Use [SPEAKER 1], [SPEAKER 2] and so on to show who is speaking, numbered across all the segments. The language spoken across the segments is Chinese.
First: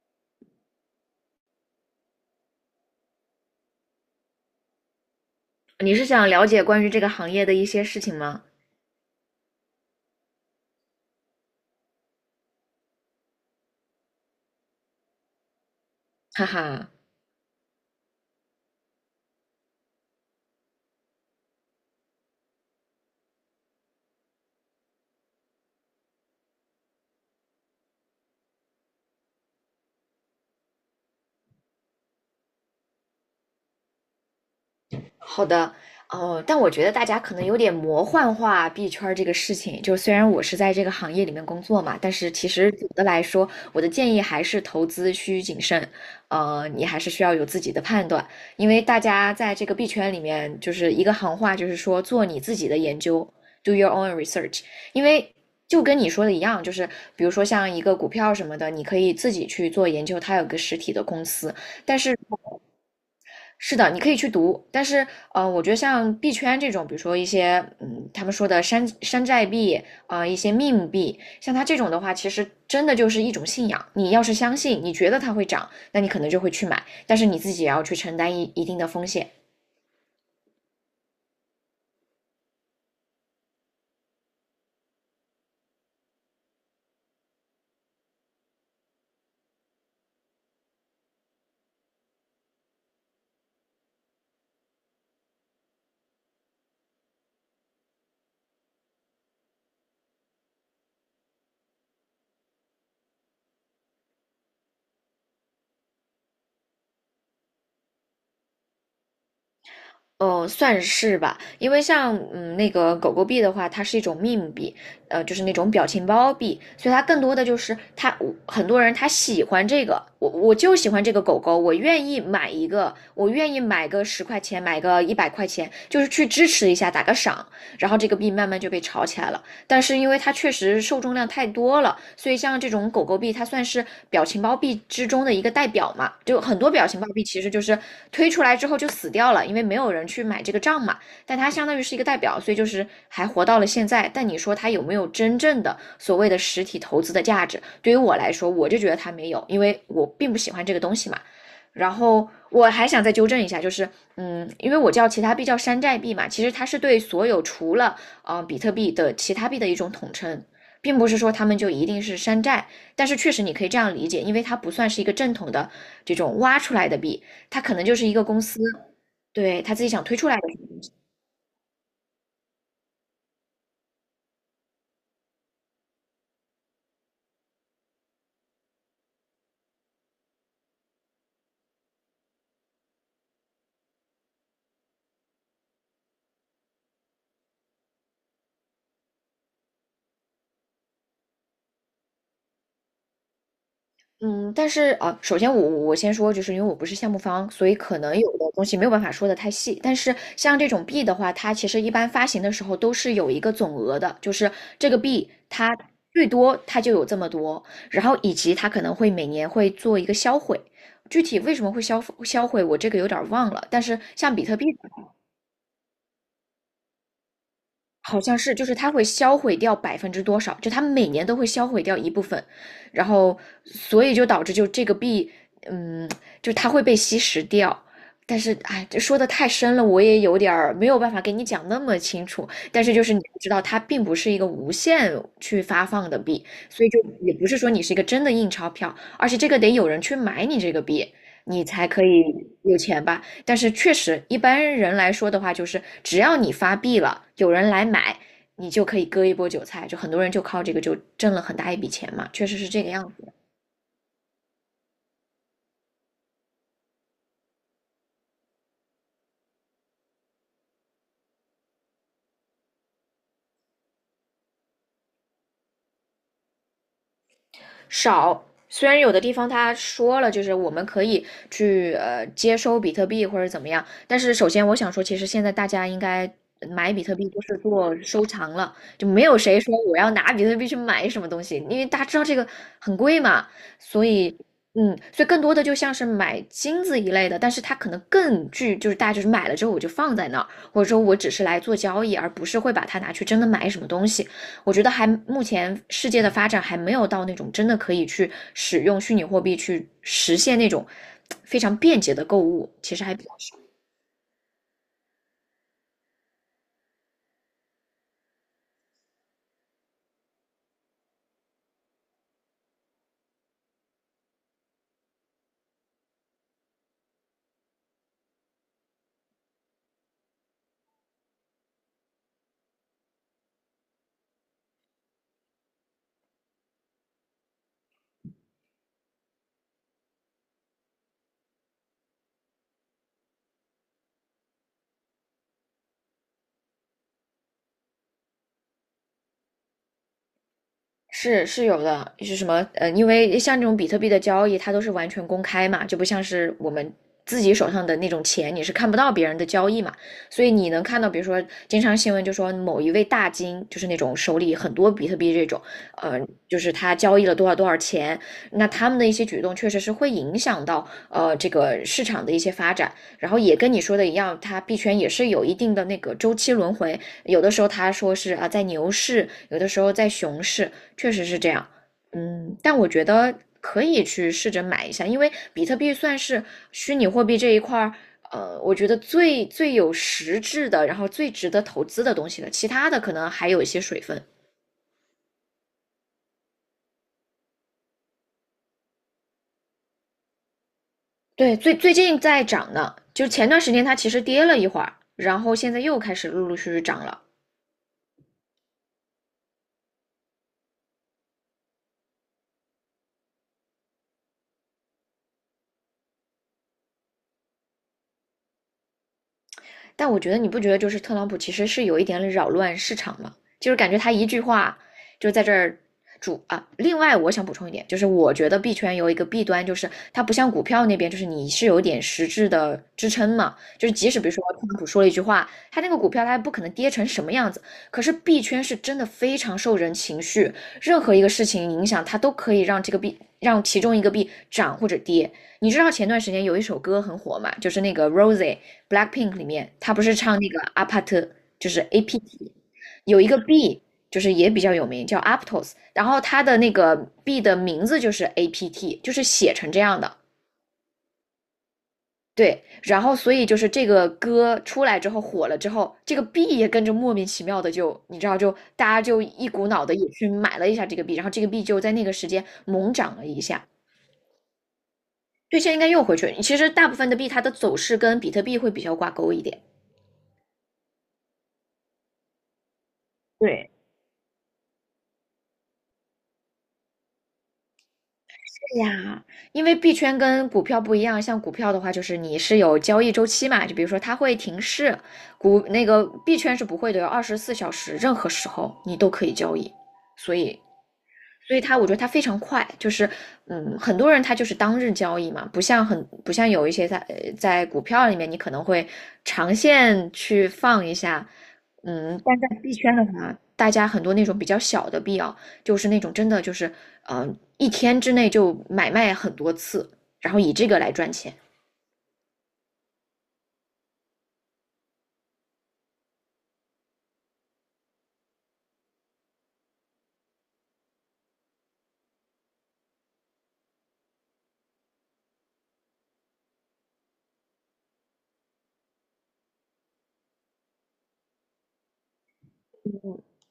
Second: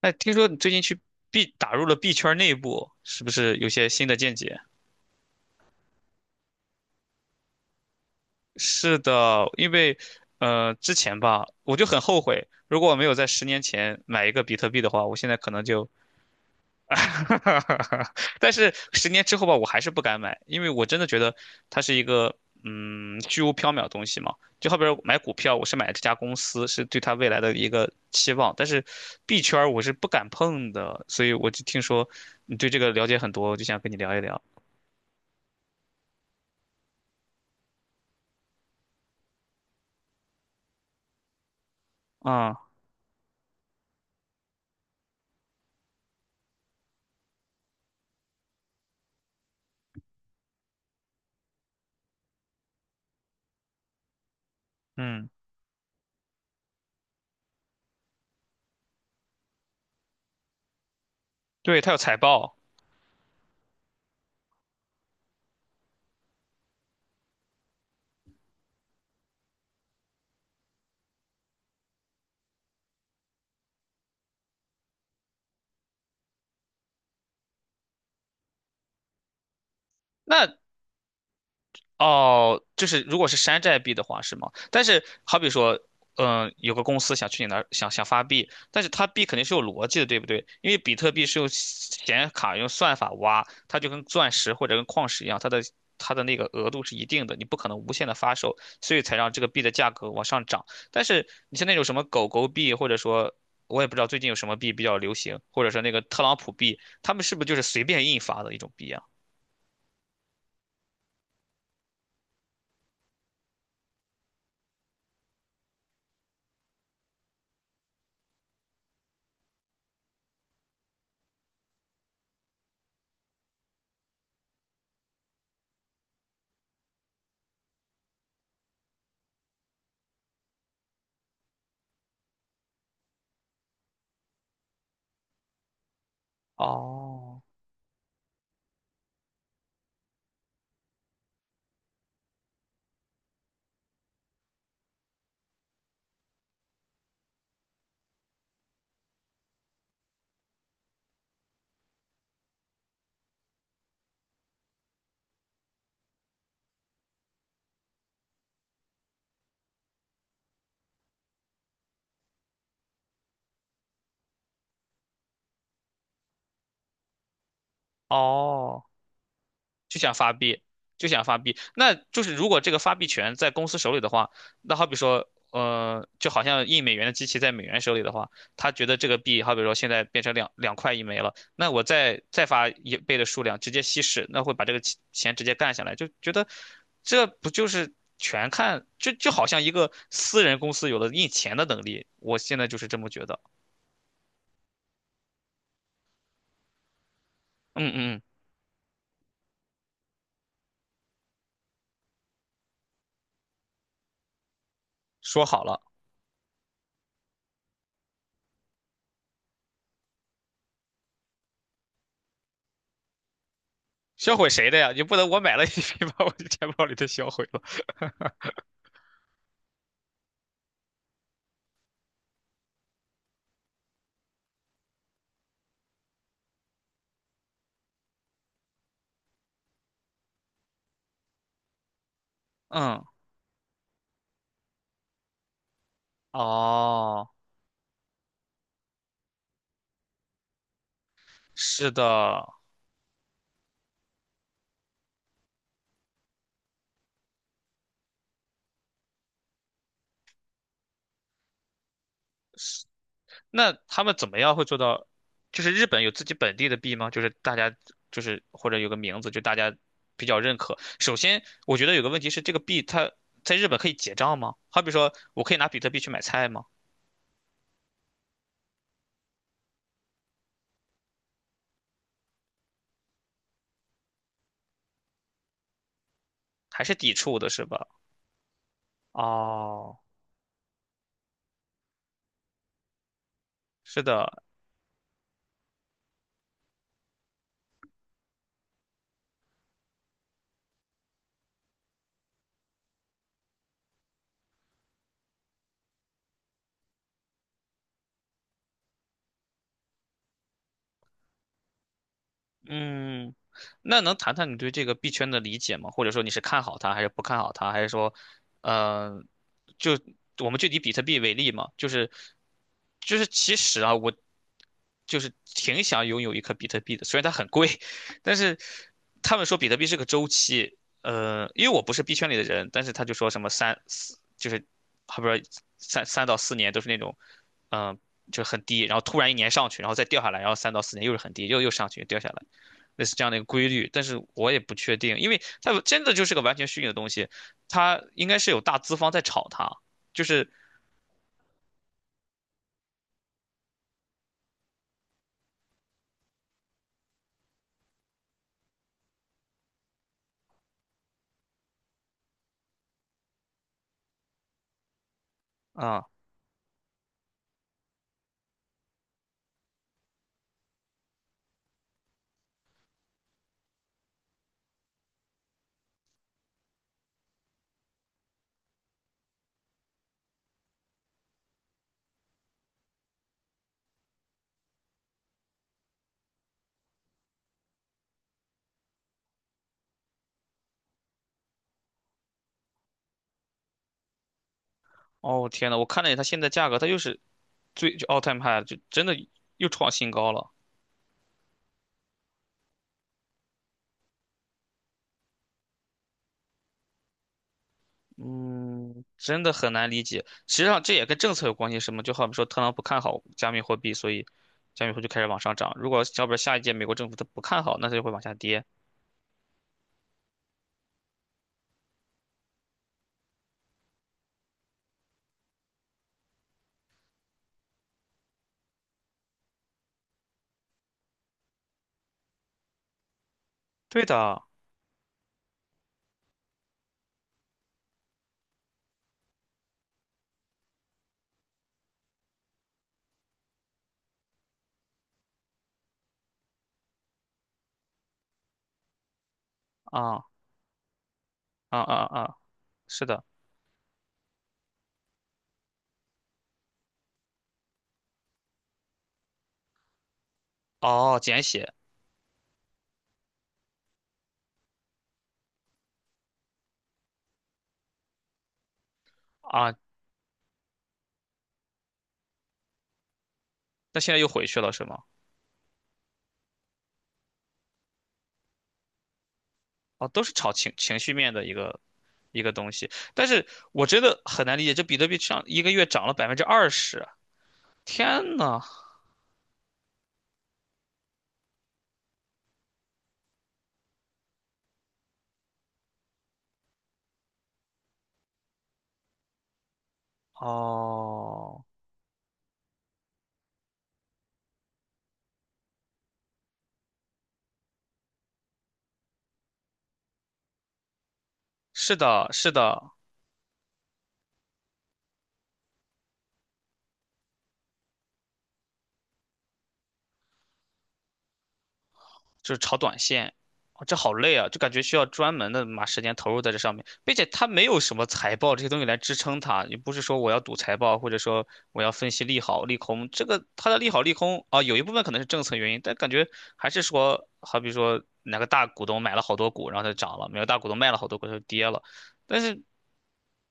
[SPEAKER 1] 哎，听说你最近去 B 打入了 B 圈内部，是不是有些新的见解？
[SPEAKER 2] 你是想了解关于这个行业的一些事情吗？
[SPEAKER 1] 是的，因为之前吧，我就很后悔，如果我没有在十年前买一个比特币的话，我现在可能就，
[SPEAKER 2] 哈哈。
[SPEAKER 1] 但是10年之后吧，我还是不敢买，因为我真的觉得它是一个虚无缥缈的东西嘛。就好比说买股票，我是买这家公司，是对它未来的一个期望，但是币圈儿我是不敢碰的，所以我就听说你对这个了解很多，我就想跟你聊一聊。
[SPEAKER 2] 好的，哦，但我觉得大家可能有点魔幻化币圈儿这个事情。就是虽然我是在这个行业里面工作嘛，但是其
[SPEAKER 1] 啊，
[SPEAKER 2] 实总的来说，我的建议还是投资需谨慎。你还是需要有自己的判断，因为大家在这个币圈里面，就是一个行话，就是说做你自己的研究，do your own research。因
[SPEAKER 1] 嗯，
[SPEAKER 2] 为就跟你说的一样，就是比如说像一个股票什么的，你可以自己去做研究，它有个实体的公司，
[SPEAKER 1] 对，他有
[SPEAKER 2] 但
[SPEAKER 1] 财
[SPEAKER 2] 是
[SPEAKER 1] 报。
[SPEAKER 2] 是的，你可以去读。但是我觉得像币圈这种，比如说一些他们说的山寨币一些 meme 币，像它这种的话，其实真的就是一种信仰。你要是相信，你觉得它会涨，那你可能就会去买，但是你自己也要去承担一定的风险。
[SPEAKER 1] 那哦，就是如果是山寨币的话是吗？但是好比说，有个公司想去你那儿想发币，但是它币肯定是有逻辑的，对不对？因为比特币是用显卡用算法挖，它就跟钻石或者跟矿石一样，它的那个额度是一定的，你不可能无限的发售，所以才让这个币的价格往上涨。但是你像那种什么狗狗币，或者说我也不知道最近有什么币比较流行，或者说那个特朗普币，他们是不是就是随便印发的一种币啊？
[SPEAKER 2] 算是吧，因为像那个狗狗币的话，它是一种 meme 币，就是那种表情包币，所以它更多的就是它我很多人他喜欢这个，我就喜欢这个狗狗，我愿意买一个，我愿意买个10块钱，买个100块钱，就是去支持一下，打个赏，然后这个币慢慢就被炒起来了。但是因为它确实受众量太多了，所以像这种狗狗币，它算是表情包币之中的一个代表嘛。就很多表情包币
[SPEAKER 1] 哦
[SPEAKER 2] 其实就是推出来之后就死掉了，因为没有人去买这个账嘛。但它相当于是一个代表，所以就是还活到了现在。但你说它有没有真正的所谓的实体投资的价值？对于我来说，我就觉得它没有，因为我并不喜欢这个东西嘛。然后我还想再纠正一下，就是，因为我叫其他币叫山寨币嘛，其实它是对所有除了比特币的其他币的一种统称，并不是说他们就一定是山寨，但是确实你可以这样理解，因为它不算是一个正统的这种挖出来的币，它可能就是一个公司
[SPEAKER 1] 哦。
[SPEAKER 2] 对他自己
[SPEAKER 1] 就
[SPEAKER 2] 想
[SPEAKER 1] 想
[SPEAKER 2] 推出
[SPEAKER 1] 发
[SPEAKER 2] 来的。
[SPEAKER 1] 币，就想发币。那就是如果这个发币权在公司手里的话，那好比说，就好像印美元的机器在美元手里的话，他觉得这个币，好比说现在变成两块一枚了，那我再发一倍的数量，直接稀释，那会把这个钱直接干下来，就觉得这不就是全看，就好像一个私人公司有了印钱的能力，我现在就是这么觉得。
[SPEAKER 2] 嗯，但是啊，首先我先说，就是因为我不是项目方，所以
[SPEAKER 1] 嗯嗯
[SPEAKER 2] 可能
[SPEAKER 1] 嗯，
[SPEAKER 2] 有的东西没有办法说的太细。但是像这种币的话，它其实一般发行的时候都是有一个总额的，就是这个币
[SPEAKER 1] 说好
[SPEAKER 2] 它
[SPEAKER 1] 了。
[SPEAKER 2] 最多它就有这么多，然后以及它可能会每年会做一个销毁。具体为什么会销毁，我这个有点儿忘了。但是像
[SPEAKER 1] 销
[SPEAKER 2] 比
[SPEAKER 1] 毁
[SPEAKER 2] 特币
[SPEAKER 1] 谁的呀？你不能我买了一批，把我的钱包里的销毁了。
[SPEAKER 2] 好像是，就是它会销毁掉百分之多少，就它每年都会销毁掉一部分，然后所以就导致就这个币，嗯，就它会被吸食掉。但是，哎，这说的太深了，我也有点儿没有办法给你讲那么清楚。但是就
[SPEAKER 1] 嗯，
[SPEAKER 2] 是你要知道，它并不是一个无限去发放的币，所以就
[SPEAKER 1] 哦，
[SPEAKER 2] 也不是说你是一个真的印钞票，而且这个得有人去买你这个币，你才
[SPEAKER 1] 是的，
[SPEAKER 2] 可以有钱吧。但是确实，一般人来说的话，就是只要你发币了，有人来买，你就可以割一波韭菜，就很多人就靠这个就挣了很大一笔钱嘛，确实是这个样子。
[SPEAKER 1] 那他们怎么样会做到？就是日本有自己本地的币吗？就是大家就是或者有个名字，就大家比较认可。首先，我觉得有个问题是，这个币它在日本可以结账吗？好比说，我可以拿比特币去买菜吗？
[SPEAKER 2] 少。虽然有的地方他说了，就是我们可以去接收比特币或者怎么样，但是首先我想说，其实现在大家应该
[SPEAKER 1] 还
[SPEAKER 2] 买
[SPEAKER 1] 是
[SPEAKER 2] 比
[SPEAKER 1] 抵
[SPEAKER 2] 特币
[SPEAKER 1] 触
[SPEAKER 2] 都
[SPEAKER 1] 的，
[SPEAKER 2] 是
[SPEAKER 1] 是吧？
[SPEAKER 2] 做收藏了，就没有谁说我
[SPEAKER 1] 哦，
[SPEAKER 2] 要拿比特币去买什么东西，因为大家知道这个很贵嘛，
[SPEAKER 1] 是
[SPEAKER 2] 所以。
[SPEAKER 1] 的，
[SPEAKER 2] 嗯，所以更多的就像是买金子一类的，但是它可能更具，就是大家就是买了之后我就放在那儿，或者说我只是来做交易，而不是会把它拿去真的买什么东西。我觉得还目前世界的发展还没有到那种真的可以去使用虚拟货币去实现那种非常便捷的购物，其实还比较
[SPEAKER 1] 嗯，那能谈谈你对这个币圈的理解吗？或者说你是看好它，还是不看好它，还是说，呃，就我们就以比特币为例嘛，就是其实啊，我就是挺想拥有一颗比特币的，虽然它很贵，但是他们说比特币是个周期，因为我不是币圈里的人，但是他就说什么三四，就是还不是三到四年都是那种，嗯、就很低，然后突然一年上去，然后再掉下来，然后三到四年又是很低，又上去，又掉下来。类似这样的一个规律，但是我也不确定，因为它真的就是个完全虚拟的东西，它应该是有大资方在炒它，就是
[SPEAKER 2] 是有的。是什么？因为像这种比特币的交易，它都是完全公开嘛，就不像是我们自己手上的那种钱，你是看不到别人的交易嘛。所以你能看到，比如说，经常新闻就说某一位大金，就是那种手里很多比特币这种，
[SPEAKER 1] 啊，
[SPEAKER 2] 呃，就是他交易了多少多少钱，那他们的一些举动确实是会影响到这个市场的一些发展。然后也跟你说的一样，它币圈也是有一定的那个周期轮回，有的时候他说是啊在牛市，有的时候在熊市。确实是这样。但我觉得可以去试着买一下，因为比特币算是虚拟货币这一块儿，我觉得最有实质的，然后最值得投资的东西了。其他的可能还有一些水分。
[SPEAKER 1] 哦天呐，我看了一眼它现在价格，它又是最就 all time high，就真的又创新高了，
[SPEAKER 2] 对，最近在涨呢，就前段时间它其实跌了一会儿，然后现在又开始陆陆续续涨了。
[SPEAKER 1] 嗯，真的很难理解。实际上这也跟政策有关系，什么就好比说特朗普看好加密货币，所以加密货币就开始往上涨。如果要不然下一届美国政府他不看好，那它就会往下跌。
[SPEAKER 2] 但我觉得你不觉得就是特朗普其实是有一点扰乱市场吗？就是感觉他一句话就在这儿主啊。另外，我想补充一点，就是我觉得币圈有一个弊端，就是它不像股票那边，就是你是有点实质的支撑嘛。就是
[SPEAKER 1] 对
[SPEAKER 2] 即使比如
[SPEAKER 1] 的，
[SPEAKER 2] 说特朗普说了一句话，他那个股票它不可能跌成什么样子。可是币圈是真的非常受人情绪，任何一个事情影响它都可以让这个币让其中一个币涨或者跌。你知道前段时间有一首歌很火嘛，就是那个 Rosie，Blackpink 里面，他不是
[SPEAKER 1] 啊
[SPEAKER 2] 唱那个阿帕特，就
[SPEAKER 1] 啊
[SPEAKER 2] 是
[SPEAKER 1] 啊啊，
[SPEAKER 2] APT，
[SPEAKER 1] 是
[SPEAKER 2] 有
[SPEAKER 1] 的，
[SPEAKER 2] 一个 B，就是也比较有名，叫 Aptos，然后它的那个 B 的名字就是 APT，就是写成这样的。
[SPEAKER 1] 哦，简写。
[SPEAKER 2] 对，然后所以就是这个歌出来之后火了之后，这个币也跟着莫名其妙的就，你知道就大家就一股
[SPEAKER 1] 啊，
[SPEAKER 2] 脑的也去买了一下这个币，然后这个币就在那个时间猛涨了一下。
[SPEAKER 1] 但现在又回去了，是吗？
[SPEAKER 2] 对，现在应该又回去了。其实大部分的币它的走势跟比特币会比较挂钩一点。
[SPEAKER 1] 哦，都是炒情绪面的一个东西，但是
[SPEAKER 2] 对，
[SPEAKER 1] 我真的很难理解，这比特币上一个月涨了20%啊，天呐！
[SPEAKER 2] 对呀，因为币圈跟股票不一样，像股票的话，就是你是有交易周期嘛，就比如说它会停市，股那个币圈是不会的，有24小时，任何时候你都可以交易，所以所以
[SPEAKER 1] 哦，
[SPEAKER 2] 它，我觉得它非常快，就是。很多人他就是当日交易嘛，不像不像有一些在在股票里面，你可能会长线去放一下。
[SPEAKER 1] 是的，
[SPEAKER 2] 但在
[SPEAKER 1] 是
[SPEAKER 2] 币
[SPEAKER 1] 的，
[SPEAKER 2] 圈的话，大家很多那种比较小的币啊，就是那种真的就是。一天之内就买卖很多次，然后以这个来赚钱，
[SPEAKER 1] 就是炒短线，哦这好累啊，就感觉需要专门的把时间投入在这上面，并且它没有什么财报这些东西来支撑它，也不是说我要赌财报，或者说我要分析利好利空，这个它的利好利空啊，有一部分可能是政策原因，但感觉还是说，好比说哪个大股东买了好多股，然后它就涨了，哪个大股东卖了好多股，它就跌了，但是。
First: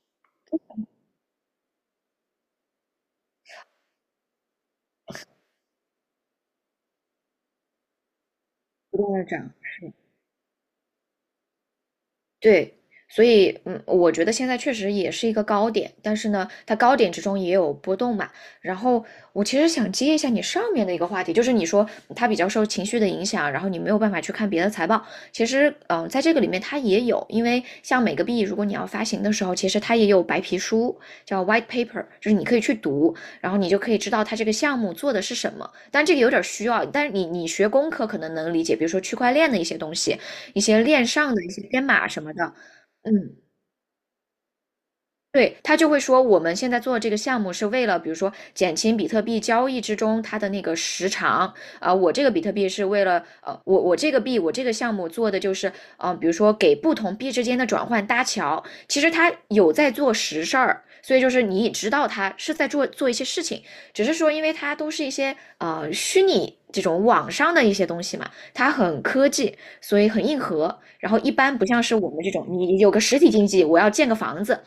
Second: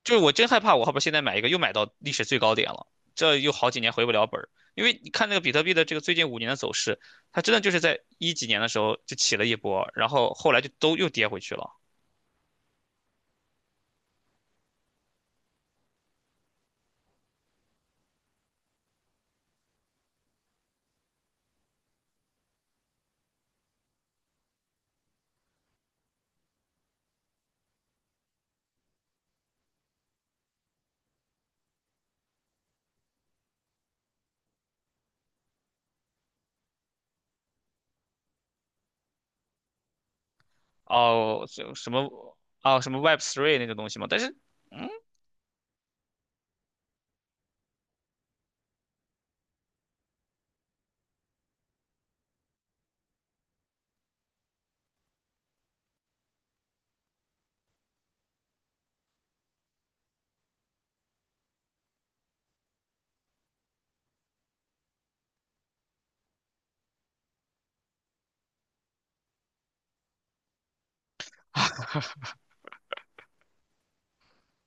[SPEAKER 1] 就是我真害怕，我后边现在买一个又买到历史最高点了，这又好几年回不了本儿。因为你看那个比特币的这个最近5年的走势，它真的就是在一几年的时候
[SPEAKER 2] 不断
[SPEAKER 1] 就
[SPEAKER 2] 的
[SPEAKER 1] 起了
[SPEAKER 2] 涨，
[SPEAKER 1] 一波，
[SPEAKER 2] 是
[SPEAKER 1] 然后后来就都又跌回去了。
[SPEAKER 2] 对，所以。嗯，我觉得现在确实也是一个高点，但是呢，它高点之中也有波动嘛。然后我其实想接一下你上面的一个话题，就是你说它比较受情绪的影响，然后你没有办法去看别的财报。其实在这个里面它也有，因为像每个币如果你要发行的时候，其实它也有白皮书，叫 white paper，就是你可以去读，然后你就可以知道它这个项目做的是什么。但这个有点需要，但是你学工科可能能理解，比如说区块链的一些东西，一些链上的
[SPEAKER 1] 哦，
[SPEAKER 2] 一些
[SPEAKER 1] 就
[SPEAKER 2] 编
[SPEAKER 1] 什
[SPEAKER 2] 码
[SPEAKER 1] 么
[SPEAKER 2] 什么的。
[SPEAKER 1] 哦什么 Web
[SPEAKER 2] 嗯，
[SPEAKER 1] Three 那种东西嘛，但是嗯
[SPEAKER 2] 对，他就会说，我们现在做的这个项目是为了，比如说减轻比特币交易之中它的那个时长我这个比特币是为了我这个币我这个项目做的就是，比如说给不同币之间的转换搭桥，其实他有在做实事儿，所以就是你知道他是在做一些事情，只是说因为它都是一些虚拟这种网上的一些东西嘛，它很科技，所以很硬核，然后一般不像是我们这种，你有个实体经济，我要建个房子。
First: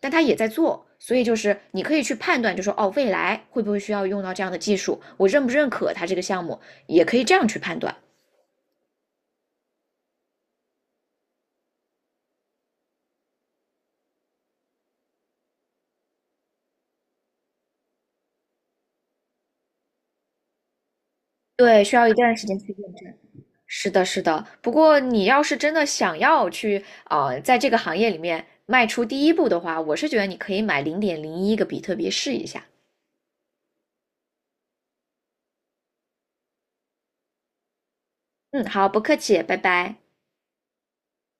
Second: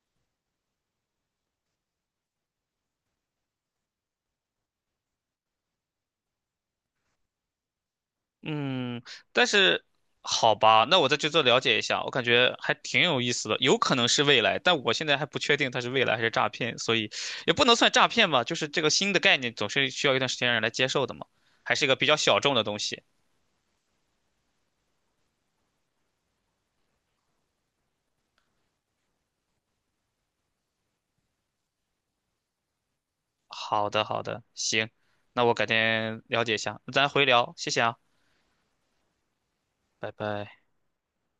[SPEAKER 2] 但他也在做，所以就是你可以去判断，就说哦，未来会不会需要用到这样的技术，我认不认可它这个项目，也可以这样去判断。
[SPEAKER 1] 嗯，但是好吧，那我再去做了解一下，我感觉还挺有意思的，有可能是未来，但我现在还不确定它是未来还是诈骗，所以也不能算诈骗吧，就是这个新的概念总是需要一段时间让人来接受的嘛，还
[SPEAKER 2] 对，
[SPEAKER 1] 是一个
[SPEAKER 2] 需
[SPEAKER 1] 比
[SPEAKER 2] 要一
[SPEAKER 1] 较
[SPEAKER 2] 段
[SPEAKER 1] 小
[SPEAKER 2] 时
[SPEAKER 1] 众
[SPEAKER 2] 间
[SPEAKER 1] 的
[SPEAKER 2] 去
[SPEAKER 1] 东
[SPEAKER 2] 验
[SPEAKER 1] 西。
[SPEAKER 2] 证。是的，是的。不过你要是真的想要去在这个行业里面迈出第一步的话，我是觉得你可以买0.01个比特币试一下。
[SPEAKER 1] 好的好的，行，那我改天了解一下，咱回聊，谢谢啊，
[SPEAKER 2] 嗯，好，不客气，拜拜。
[SPEAKER 1] 拜拜。